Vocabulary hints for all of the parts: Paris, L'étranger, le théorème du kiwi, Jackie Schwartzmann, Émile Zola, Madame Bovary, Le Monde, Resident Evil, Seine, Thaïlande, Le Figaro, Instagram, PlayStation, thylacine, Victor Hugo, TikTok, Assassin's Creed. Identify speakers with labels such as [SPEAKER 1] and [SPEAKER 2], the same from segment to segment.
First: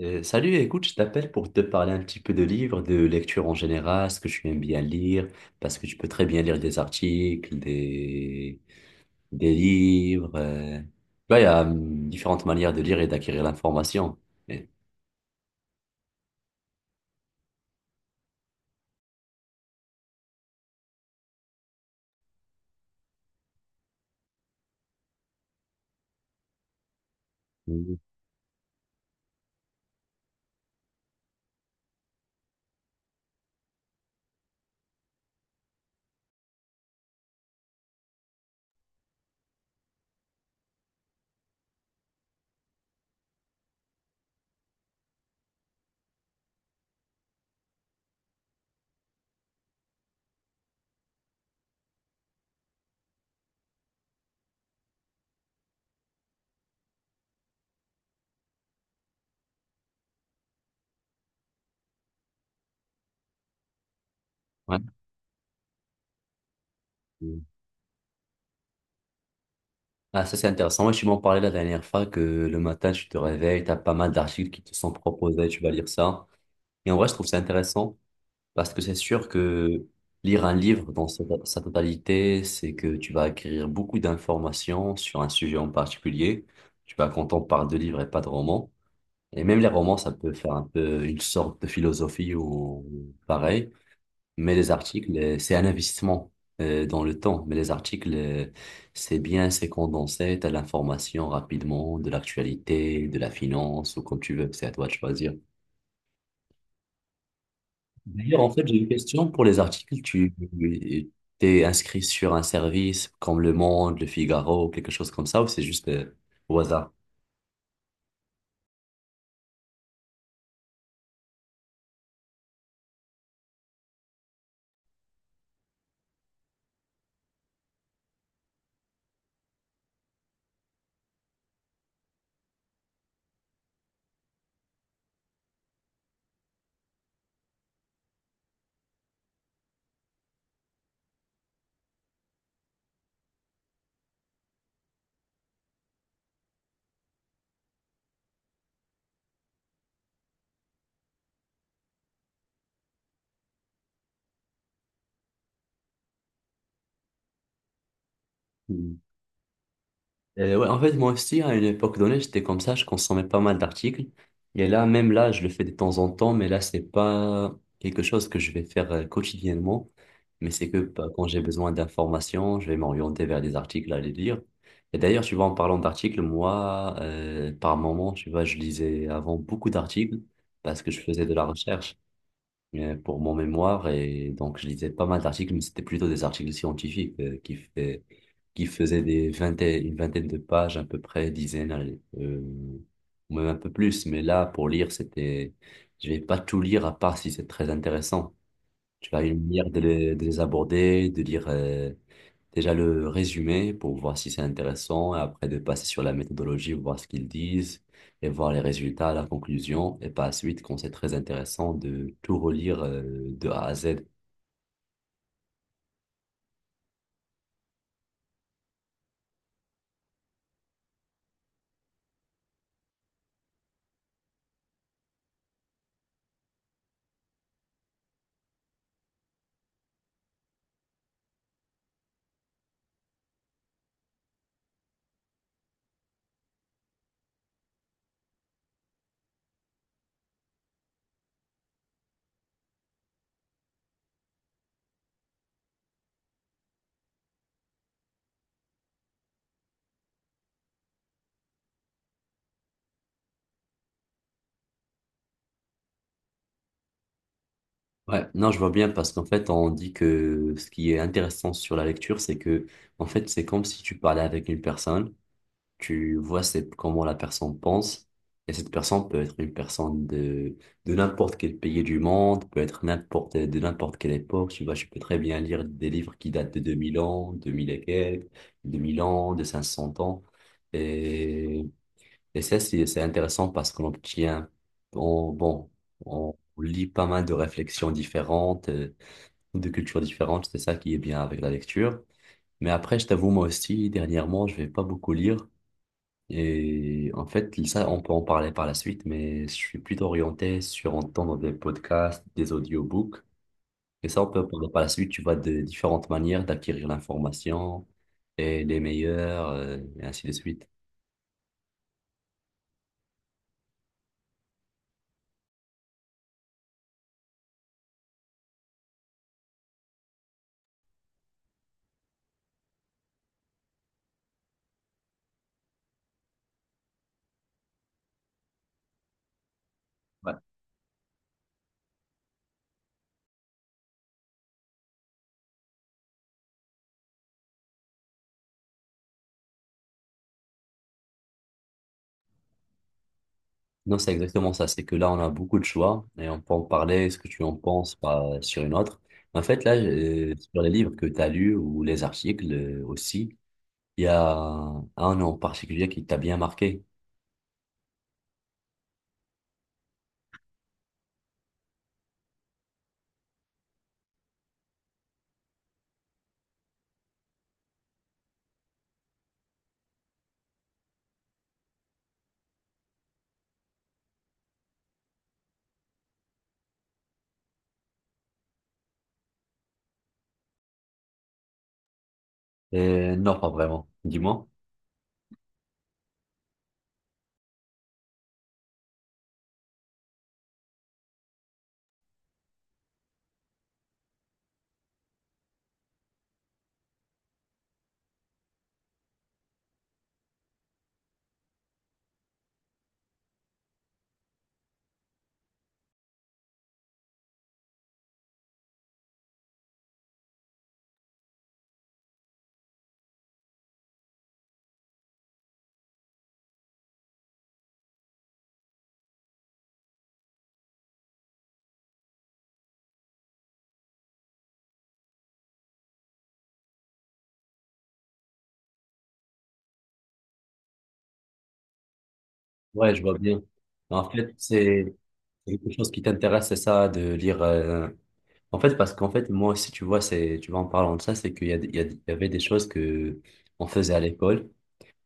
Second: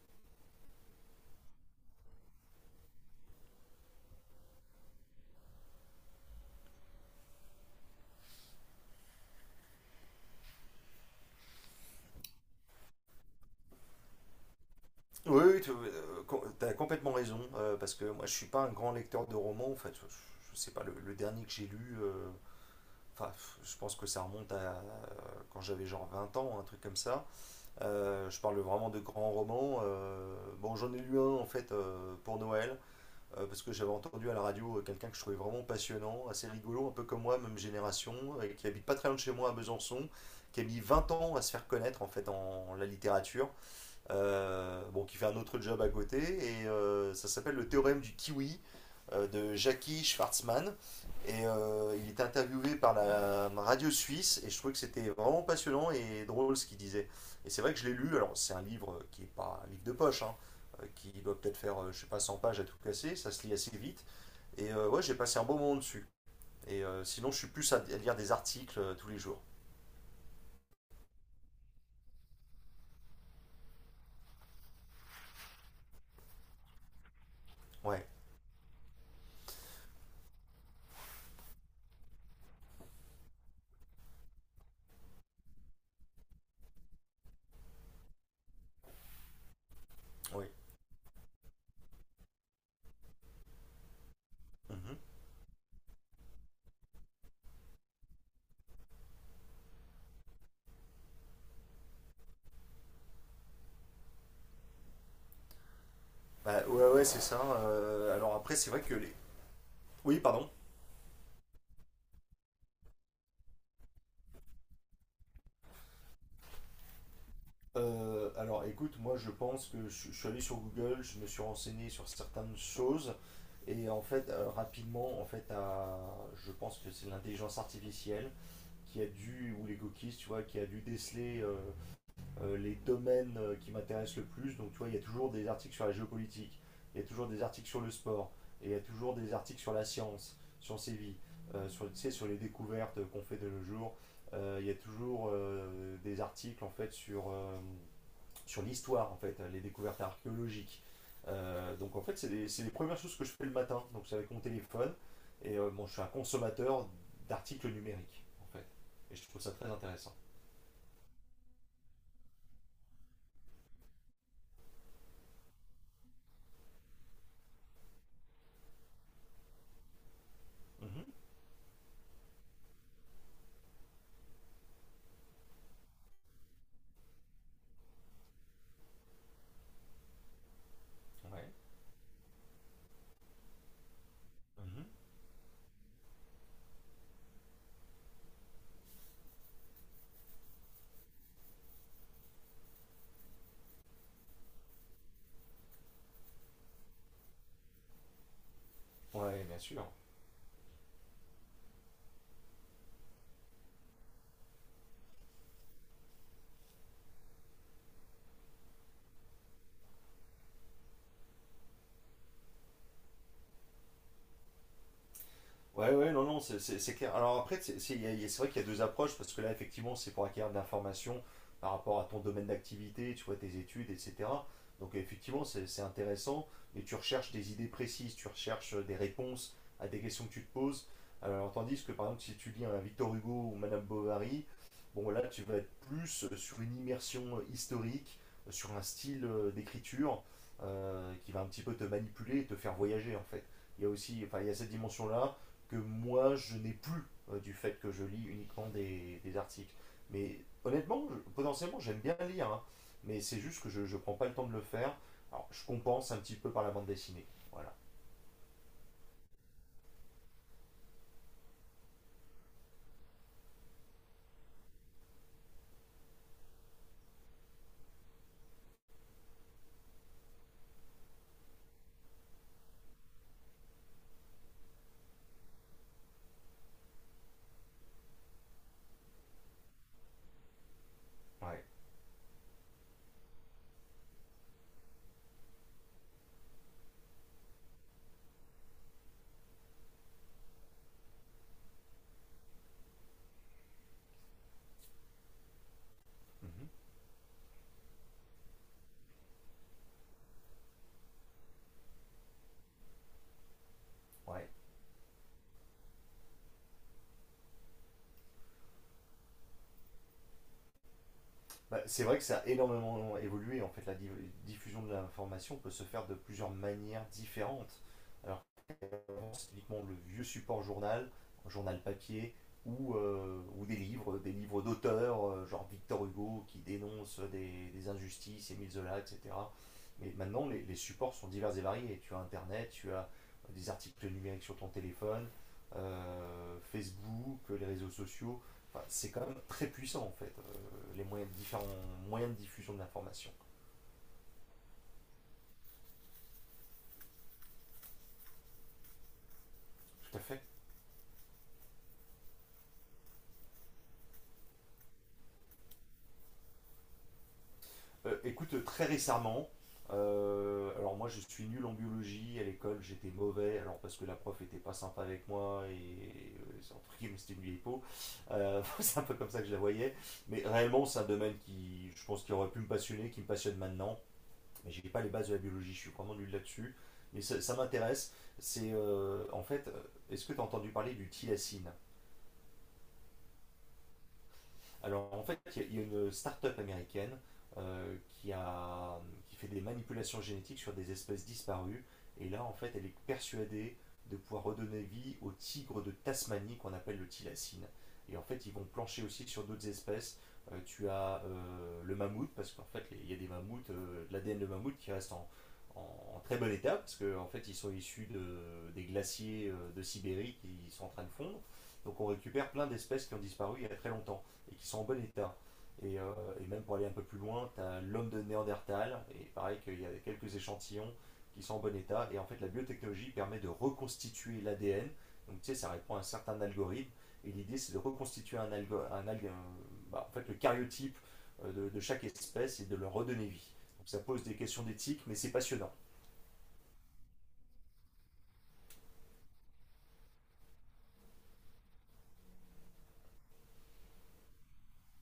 [SPEAKER 1] Salut, écoute, je t'appelle pour te parler un petit peu de livres, de lecture en général, ce que tu aimes bien lire, parce que tu peux très bien lire des articles, des livres. Tu vois, il y a différentes manières de lire et d'acquérir l'information. Et-
[SPEAKER 2] Oui, oui, tu as complètement raison, parce que moi je suis pas un grand lecteur de romans, en fait, je sais pas, le dernier que j'ai lu, enfin, je pense que ça remonte à quand j'avais genre 20 ans, un truc comme ça.
[SPEAKER 1] Mhm.
[SPEAKER 2] Je parle vraiment de grands romans. Bon, j'en ai lu un en fait pour Noël, parce que j'avais entendu à la radio quelqu'un que je trouvais vraiment passionnant, assez rigolo, un peu comme moi, même génération, et qui habite pas très loin de chez moi à Besançon, qui a mis 20 ans à se faire connaître en fait en la littérature, bon, qui fait un autre job à côté, et ça s'appelle le théorème du kiwi de Jackie Schwartzmann. Et il est interviewé par la radio suisse, et je trouvais que c'était vraiment passionnant et drôle ce qu'il disait. Et c'est vrai que je l'ai lu, alors c'est un livre qui est pas un livre de poche, hein, qui doit peut-être faire, je sais pas, 100 pages à tout casser, ça se lit assez vite. Et
[SPEAKER 1] Ouais.
[SPEAKER 2] ouais, j'ai passé un bon moment dessus. Et sinon, je
[SPEAKER 1] Mhm.
[SPEAKER 2] suis plus à lire des articles tous les jours.
[SPEAKER 1] Ah, ça c'est intéressant. Moi, tu m'en parlais la dernière fois que le matin, tu te réveilles, tu as pas mal d'articles qui te sont proposés, tu vas lire ça. Et en vrai, je trouve ça intéressant.
[SPEAKER 2] Ouais,
[SPEAKER 1] Parce que c'est sûr que lire un livre dans sa totalité, c'est que tu vas acquérir beaucoup d'informations sur un sujet en particulier. Tu vas quand on parle de livres et pas de romans. Et même les romans, ça peut
[SPEAKER 2] oui.
[SPEAKER 1] faire un peu une sorte de philosophie ou pareil. Mais les
[SPEAKER 2] Mhm.
[SPEAKER 1] articles, c'est un investissement dans le temps. Mais les articles, c'est bien, c'est condensé, t'as l'information rapidement de l'actualité, de la finance ou comme tu veux. C'est à toi de choisir.
[SPEAKER 2] Bah, ouais, ouais, c'est ça. Alors
[SPEAKER 1] D'ailleurs, en
[SPEAKER 2] après,
[SPEAKER 1] fait,
[SPEAKER 2] c'est
[SPEAKER 1] j'ai
[SPEAKER 2] vrai
[SPEAKER 1] une
[SPEAKER 2] que les,
[SPEAKER 1] question pour les articles.
[SPEAKER 2] oui,
[SPEAKER 1] Tu
[SPEAKER 2] pardon.
[SPEAKER 1] t'es inscrit sur un service comme Le Monde, Le Figaro, quelque chose comme ça, ou c'est juste au hasard?
[SPEAKER 2] Alors écoute, moi je pense que je suis allé sur Google, je me suis renseigné sur certaines choses et en fait rapidement en fait à, je pense que c'est l'intelligence artificielle qui a dû ou les cookies, tu vois, qui a dû déceler les domaines qui m'intéressent le plus. Donc, tu vois, il y a toujours des articles sur la géopolitique, il y a toujours des articles sur le sport, et il y a toujours des articles sur la science, sur ses vies, sur, tu sais, sur les découvertes qu'on fait de nos jours. Il y a toujours des articles en fait sur l'histoire, en fait, les découvertes archéologiques. Donc, en fait, c'est les premières choses que je fais le matin. Donc, c'est avec mon téléphone. Et bon, je suis un consommateur d'articles numériques, en fait. Et je trouve ça très intéressant.
[SPEAKER 1] Ouais, en fait, moi aussi, à une époque donnée, j'étais comme ça, je consommais pas mal d'articles. Et là, même là, je le fais de temps en temps, mais là, c'est pas quelque chose que je vais faire quotidiennement. Mais c'est que bah,
[SPEAKER 2] Mhm.
[SPEAKER 1] quand j'ai besoin d'informations, je vais m'orienter vers des articles à les lire. Et d'ailleurs, tu vois, en parlant d'articles, moi, par moment, tu vois, je lisais avant beaucoup d'articles parce que je faisais de la
[SPEAKER 2] Ouais.
[SPEAKER 1] recherche pour mon mémoire et donc je
[SPEAKER 2] Mhm.
[SPEAKER 1] lisais pas mal d'articles, mais c'était plutôt des articles scientifiques qui faisaient une vingtaine de pages à peu près, dizaines, allez, ou même un peu plus. Mais là, pour lire, c'était, je vais pas tout lire à part si c'est très intéressant. Tu as une
[SPEAKER 2] Ouais, bien
[SPEAKER 1] manière
[SPEAKER 2] sûr.
[SPEAKER 1] de les aborder, de lire déjà le résumé pour voir si c'est intéressant, et après de passer sur la méthodologie, voir ce qu'ils disent, et voir les résultats, la conclusion, et par la suite, quand c'est très intéressant, de tout relire de A à Z.
[SPEAKER 2] Ouais, ouais, non, non, c'est clair. Alors après, c'est vrai qu'il y a deux approches, parce que là, effectivement, c'est pour acquérir de l'information par rapport à ton domaine d'activité, tu vois, tes études, etc. Donc effectivement, c'est intéressant, mais tu recherches des idées précises, tu recherches des réponses à des questions que tu te poses. Alors tandis que, par exemple, si tu lis un Victor Hugo ou Madame Bovary, bon, là, tu vas être plus sur une immersion historique, sur un style d'écriture qui va un petit peu te manipuler et te faire voyager, en fait. Il y a aussi, enfin, il y a cette dimension-là que moi je n'ai plus du fait que je lis uniquement des articles. Mais honnêtement, potentiellement j'aime bien lire, hein, mais c'est juste que je ne prends pas le temps de le faire. Alors je compense un petit peu par la bande dessinée. Voilà.
[SPEAKER 1] Ouais, non, je vois bien parce qu'en fait, on dit que ce qui est intéressant sur la lecture, c'est que, en fait, c'est comme si tu parlais avec une personne. Tu vois, c'est comment la personne pense. Et cette personne peut être une personne de n'importe quel pays du monde, peut être de n'importe quelle époque. Tu vois, je peux très bien lire des livres qui datent de 2000 ans, 2000 et quelques, 2000 ans, de 500 ans. Et,
[SPEAKER 2] Ouais.
[SPEAKER 1] et ça, c'est intéressant parce qu'on obtient, bon, on lit pas mal de réflexions différentes, de cultures différentes. C'est ça qui est bien avec la lecture. Mais après, je t'avoue, moi aussi, dernièrement, je vais pas beaucoup lire.
[SPEAKER 2] Mhm.
[SPEAKER 1] Et en fait, ça, on peut en parler par la suite, mais je suis plutôt orienté sur entendre des podcasts, des audiobooks. Et ça, on peut en
[SPEAKER 2] Ouais.
[SPEAKER 1] parler par la suite. Tu vois, de différentes manières d'acquérir l'information et les meilleures, et ainsi de suite.
[SPEAKER 2] Bah, c'est vrai que ça a énormément évolué. En fait, diffusion de l'information peut se faire de plusieurs manières différentes. C'est uniquement le vieux support journal, journal papier, ou des livres d'auteurs, genre Victor Hugo qui dénonce des injustices, Émile Zola, etc. Mais
[SPEAKER 1] Ouais.
[SPEAKER 2] maintenant, les supports sont divers et variés. Tu as Internet, tu as des articles numériques sur ton téléphone, Facebook, les réseaux sociaux. Enfin, c'est quand même très puissant en fait, différents moyens de diffusion de l'information.
[SPEAKER 1] Non, c'est exactement ça. C'est que là, on a beaucoup de choix et on peut en parler, ce que tu en penses, pas sur une autre. En fait, là,
[SPEAKER 2] Tout à fait.
[SPEAKER 1] sur les livres que tu as lus ou les articles aussi, il y a un en particulier qui t'a bien marqué.
[SPEAKER 2] Écoute, très récemment, alors moi je suis nul en biologie, à l'école j'étais mauvais, alors parce que la prof était pas sympa avec moi et c'est entre guillemets, c'était une vieille peau. C'est un peu comme ça que je la voyais, mais réellement c'est un domaine qui je pense qui aurait pu me passionner, qui me passionne maintenant, mais j'ai pas les bases de la biologie, je suis vraiment nul là-dessus, mais ça m'intéresse. Est-ce que tu as entendu parler du thylacine?
[SPEAKER 1] Non, pas vraiment. Dis-moi.
[SPEAKER 2] Alors en fait, une start-up américaine euh, qui, a, qui fait des manipulations génétiques sur des espèces disparues. Et là, en fait, elle est persuadée de pouvoir redonner vie au tigre de Tasmanie qu'on appelle le thylacine. Et en fait, ils vont plancher aussi sur d'autres espèces. Tu as le mammouth, parce qu'en fait, il y a des mammouths, de l'ADN de mammouth qui reste en- en très bon état, parce qu'en fait, ils sont issus des glaciers de Sibérie qui sont en train de fondre. Donc on récupère plein d'espèces qui ont disparu il y a très longtemps et qui sont en bon état. Et, euh, et même pour aller un peu plus loin, tu as l'homme de Néandertal, et pareil qu'il y a quelques échantillons qui sont en bon état. Et en fait, la biotechnologie permet de reconstituer l'ADN. Donc, tu sais, ça répond à un certain algorithme. Et l'idée, c'est de reconstituer un, algo, un, alg- bah, en fait, le cariotype de chaque espèce et de
[SPEAKER 1] Ouais,
[SPEAKER 2] leur
[SPEAKER 1] je vois
[SPEAKER 2] redonner
[SPEAKER 1] bien.
[SPEAKER 2] vie. Donc, ça
[SPEAKER 1] En
[SPEAKER 2] pose
[SPEAKER 1] fait,
[SPEAKER 2] des questions
[SPEAKER 1] c'est
[SPEAKER 2] d'éthique, mais c'est
[SPEAKER 1] quelque
[SPEAKER 2] passionnant.
[SPEAKER 1] chose qui t'intéresse, c'est ça, de lire. En fait, parce qu'en fait, moi aussi, tu vois, c'est, tu vois, en parlant de ça, c'est qu'il y a, des- il y a- des- il y avait des choses que on faisait à l'école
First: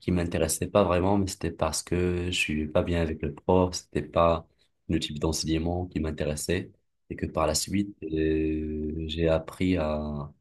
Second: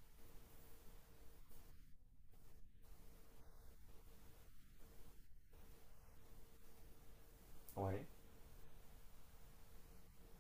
[SPEAKER 1] qui m'intéressaient pas vraiment, mais c'était parce que je suis pas bien avec le prof, c'était pas le type d'enseignement qui m'intéressait, et que par la suite,
[SPEAKER 2] Ouais,
[SPEAKER 1] j'ai appris à,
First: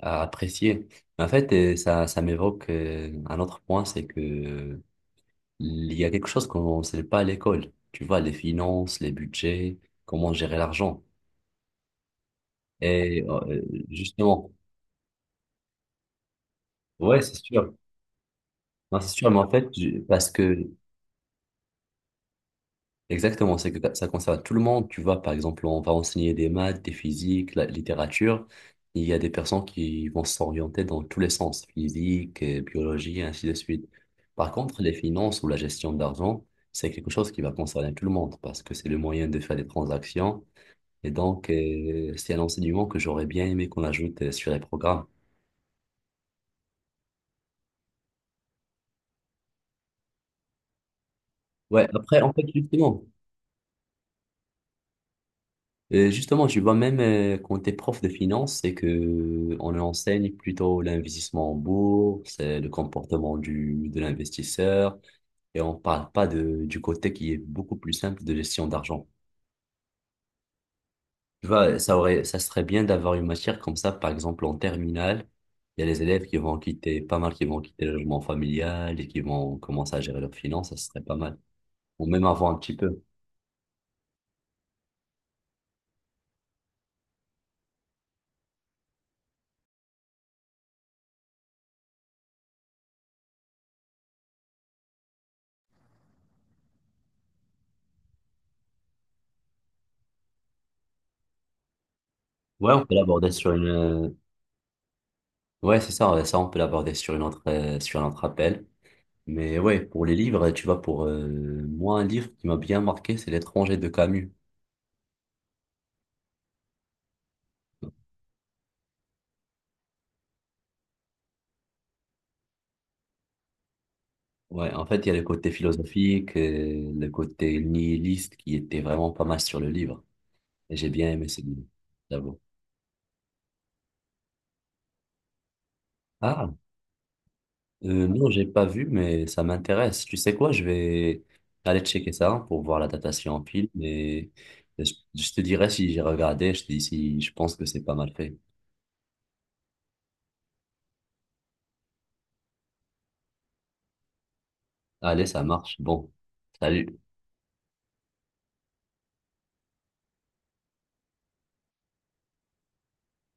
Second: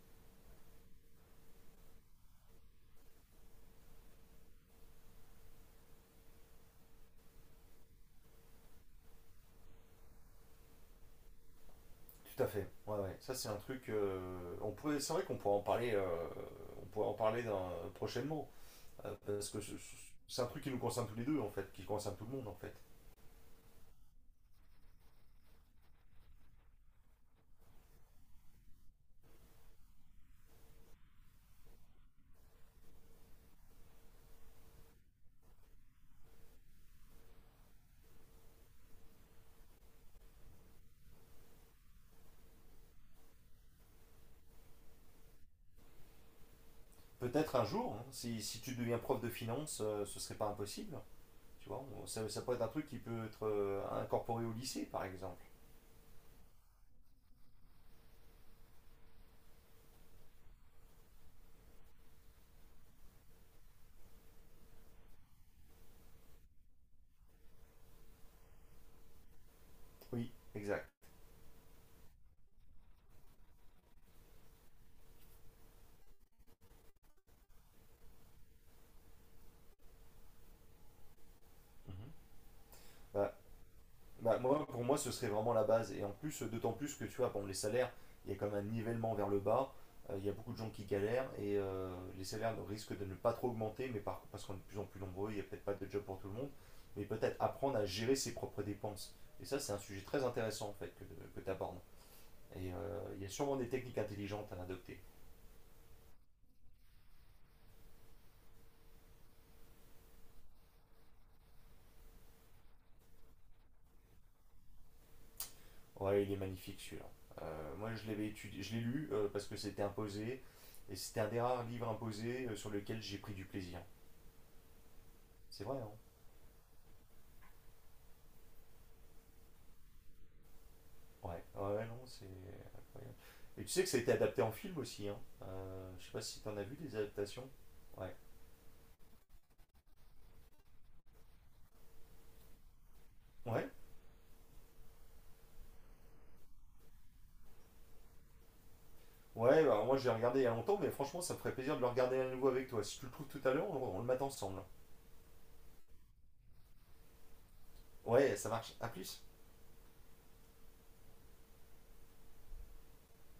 [SPEAKER 1] à apprécier. En fait, ça, ça m'évoque un autre point, c'est que il y a quelque chose qu'on ne sait pas à l'école. Tu vois, les finances, les budgets, comment gérer l'argent.
[SPEAKER 2] tout à fait. Ouais, ouais,
[SPEAKER 1] Et
[SPEAKER 2] ça c'est un truc.
[SPEAKER 1] justement,
[SPEAKER 2] On pourrait, c'est vrai qu'on pourrait en parler. On pourrait en
[SPEAKER 1] ouais, c'est
[SPEAKER 2] parler
[SPEAKER 1] sûr.
[SPEAKER 2] prochainement.
[SPEAKER 1] Non, c'est sûr, mais en
[SPEAKER 2] Parce que
[SPEAKER 1] fait, parce
[SPEAKER 2] c'est un
[SPEAKER 1] que,
[SPEAKER 2] truc qui nous concerne tous les deux, en fait, qui concerne tout le monde, en fait.
[SPEAKER 1] exactement, c'est que ça concerne tout le monde. Tu vois, par exemple, on va enseigner des maths, des physiques, la littérature. Il y a des personnes qui vont s'orienter dans tous les sens, physique, biologie, et ainsi de suite. Par contre, les finances ou la gestion d'argent, c'est quelque chose qui va concerner tout le monde parce que c'est le moyen de faire des transactions. Et donc, c'est un enseignement que j'aurais bien aimé qu'on ajoute sur les programmes.
[SPEAKER 2] Peut-être un jour, hein, si tu deviens prof de finance, ce serait pas impossible. Tu vois,
[SPEAKER 1] Ouais, après, en
[SPEAKER 2] ça
[SPEAKER 1] fait,
[SPEAKER 2] peut être un truc qui peut être incorporé au lycée, par exemple.
[SPEAKER 1] justement, tu vois, même quand tu es prof de finance, c'est que on enseigne plutôt l'investissement en bourse, le comportement de l'investisseur, et on parle pas du côté qui est beaucoup plus simple de gestion d'argent.
[SPEAKER 2] Oui, exact.
[SPEAKER 1] Tu vois, ça serait bien d'avoir une matière comme ça, par exemple, en terminale. Il y a les élèves qui vont quitter, pas mal qui vont quitter le logement familial et qui vont commencer à gérer leurs finances, ça serait pas mal. Ou
[SPEAKER 2] Mhm.
[SPEAKER 1] même avant un petit peu.
[SPEAKER 2] Euh, Bah, moi, pour moi, ce serait vraiment la base. Et en plus, d'autant plus que tu vois, bon, les salaires, il y a quand même un nivellement vers le bas. Il y a beaucoup de gens qui galèrent et les salaires risquent de ne pas trop augmenter, mais parce qu'on est de plus en plus nombreux, il n'y a peut-être pas de job pour tout le monde. Mais peut-être apprendre à gérer ses propres dépenses. Et ça, c'est un sujet très intéressant en fait que tu abordes.
[SPEAKER 1] Ouais,
[SPEAKER 2] Et
[SPEAKER 1] on peut
[SPEAKER 2] il y
[SPEAKER 1] l'aborder
[SPEAKER 2] a
[SPEAKER 1] sur
[SPEAKER 2] sûrement
[SPEAKER 1] une.
[SPEAKER 2] des techniques intelligentes à adopter.
[SPEAKER 1] Ouais, c'est ça, ouais, ça, on peut l'aborder sur une autre, sur un autre appel. Mais ouais, pour les livres, tu vois, pour moi, un livre qui m'a bien marqué, c'est L'étranger de Camus.
[SPEAKER 2] Ouais, il est magnifique celui-là. Moi, je l'avais étudié, je l'ai lu parce que c'était imposé et c'était un des rares livres imposés sur lequel j'ai pris du plaisir.
[SPEAKER 1] Ouais, en fait, il y a le côté
[SPEAKER 2] C'est vrai, hein.
[SPEAKER 1] philosophique, le côté nihiliste qui était vraiment pas mal sur le livre. Et j'ai bien aimé ce
[SPEAKER 2] Ouais,
[SPEAKER 1] livre,
[SPEAKER 2] ouais, ouais, non, c'est
[SPEAKER 1] j'avoue.
[SPEAKER 2] incroyable. Et tu sais que ça a été adapté en film aussi, hein. Je sais pas si
[SPEAKER 1] Ah,
[SPEAKER 2] t'en as vu des adaptations. Ouais.
[SPEAKER 1] Non, j'ai pas vu, mais ça m'intéresse. Tu sais quoi, je vais aller checker ça pour voir la datation en
[SPEAKER 2] Ouais.
[SPEAKER 1] pile, mais je te dirai si j'ai regardé, je te dis si je pense que c'est pas mal fait.
[SPEAKER 2] Ouais, alors moi j'ai regardé il y a longtemps, mais franchement ça me ferait plaisir de le regarder à nouveau avec toi. Si tu le trouves tout à l'heure, on le mate ensemble.
[SPEAKER 1] Allez, ça marche. Bon, salut.
[SPEAKER 2] Ouais, ça marche. À plus.